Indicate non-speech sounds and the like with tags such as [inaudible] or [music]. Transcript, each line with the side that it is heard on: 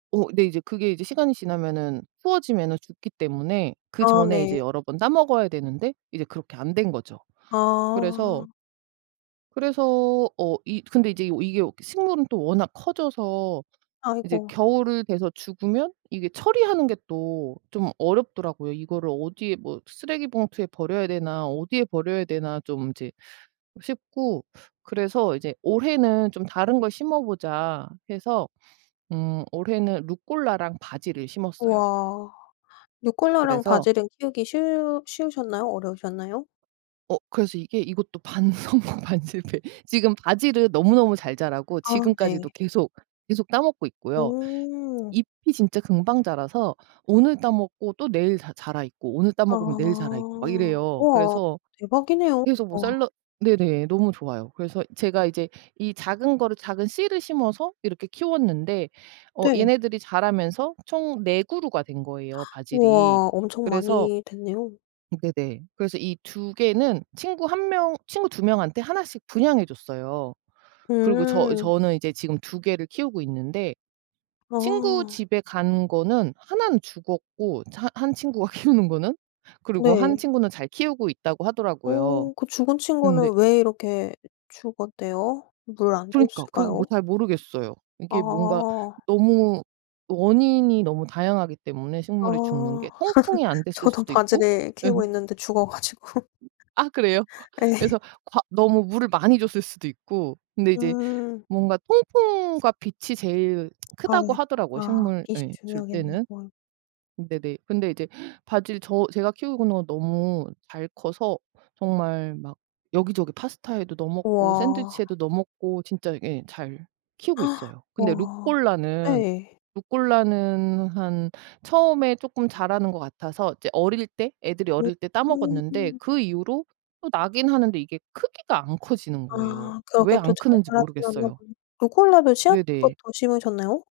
right: 어. 네 이제 그게 이제 시간이 지나면은 추워지면은 죽기 때문에 그
left: 아
right: 전에 이제
left: 네.
right: 여러 번 따 먹어야 되는데 이제 그렇게 안 된 거죠. 그래서
left: 아.
right: 그래서 어 이 근데 이제 이게 식물은 또 워낙 커져서 이제
left: 아이고.
right: 겨울을 돼서 죽으면 이게 처리하는 게 또 좀 어렵더라고요. '이거를 어디에 뭐 쓰레기 봉투에 버려야 되나. 어디에 버려야 되나.' 좀 이제 싶고 그래서 이제 '올해는 좀 다른 걸 심어보자.' 해서 음 올해는 루꼴라랑 바질을 심었어요.
left: 와. 루꼴라랑
right: 그래서
left: 바질은 키우기 쉬우 쉬우셨나요? 어려우셨나요?
right: 어. 그래서 이게 이것도 반 성공 반 실패. 지금 바질은 너무너무 잘 자라고
left: 아.
right: 지금까지도
left: 네.
right: 계속, 계속 따 먹고 있고요.
left: 오.
right: 잎이 진짜 금방 자라서 오늘 따 먹고 또 내일 자 자라 있고 오늘 따
left: 아.
right: 먹으면 내일 자라 있고 막 이래요.
left: 우와.
right: 그래서,
left: 대박이네요
right: 그래서 뭐
left: 우와.
right: 샐러 네네. 너무 좋아요. 그래서 제가 이제 이 작은 거를 작은 씨를 심어서 이렇게 키웠는데 어
left: 네.
right: 얘네들이 자라면서 총 4 그루가 된 거예요
left: [gasps]
right: 바질이.
left: 우와. 엄청
right: 그래서
left: 많이 됐네요.
right: 네네. 그래서 이 2 개는 친구 1 명 친구 2 명한테 1 씩 분양해 줬어요. 그리고 저
left: 음.
right: 저는 이제 지금 2 개를 키우고 있는데 친구
left: 아.
right: 집에 간 거는 1 는 죽었고 이제 한 한 친구가 키우는 거는. 그리고 1
left: 네.
right: 친구는 '잘 키우고 있다.'고 하더라고요.
left: 어. 그 죽은
right: 근데
left: 친구는 왜 이렇게 죽었대요? 물 안
right: 그러니까 그거 뭐
left: 줬을까요?
right: 잘 모르겠어요. 이게 뭔가
left: 아.
right: 너무 원인이 너무 다양하기 때문에
left: 아.
right: 식물이 죽는 게
left: [laughs]
right: 통풍이 안 됐을
left: 저도
right: 수도 있고
left: 바질을 키우고
right: 음.
left: 있는데 죽어 가지고.
right: 아 그래요? 어
left: 예. [laughs]
right: 그래서 과 너무 물을 많이 줬을 수도 있고 근데 이제
left: 음.
right: 뭔가 통풍과 빛이 제일
left: 아
right: 크다고
left: 예.
right: 하더라고요
left: 아
right: 식물
left: 빛이
right: 예 줄
left: 중요하겠네.
right: 때는.
left: 월
right: 으 네네. 근데 이제 바질 저 제가 키우고 있는 거 너무 잘 커서 정말 막 여기저기 파스타에도 넣어 먹고
left: 우와.
right: 샌드위치에도 넣어 먹고 진짜 예 잘 키우고
left: [gasps]
right: 있어요. 근데
left: 우와.
right: 루꼴라는,
left: 네.
right: 루꼴라는 한 처음에 쪼끔 자라는 것 같아서 이제 어릴 때 애들이
left: 오.
right: 어릴 때 따 먹었는데
left: 오.
right: 그 이후로 또 나긴 하는데 이게 크기가 안 커지는 거예요.
left: 아.
right: 왜
left: 그러게 또
right: 안
left: 잘
right: 크는지
left: 자라진 않나
right: 모르겠어요.
left: 보네 루꼴라도 씨앗부터
right: 네네.
left: 심으셨나요?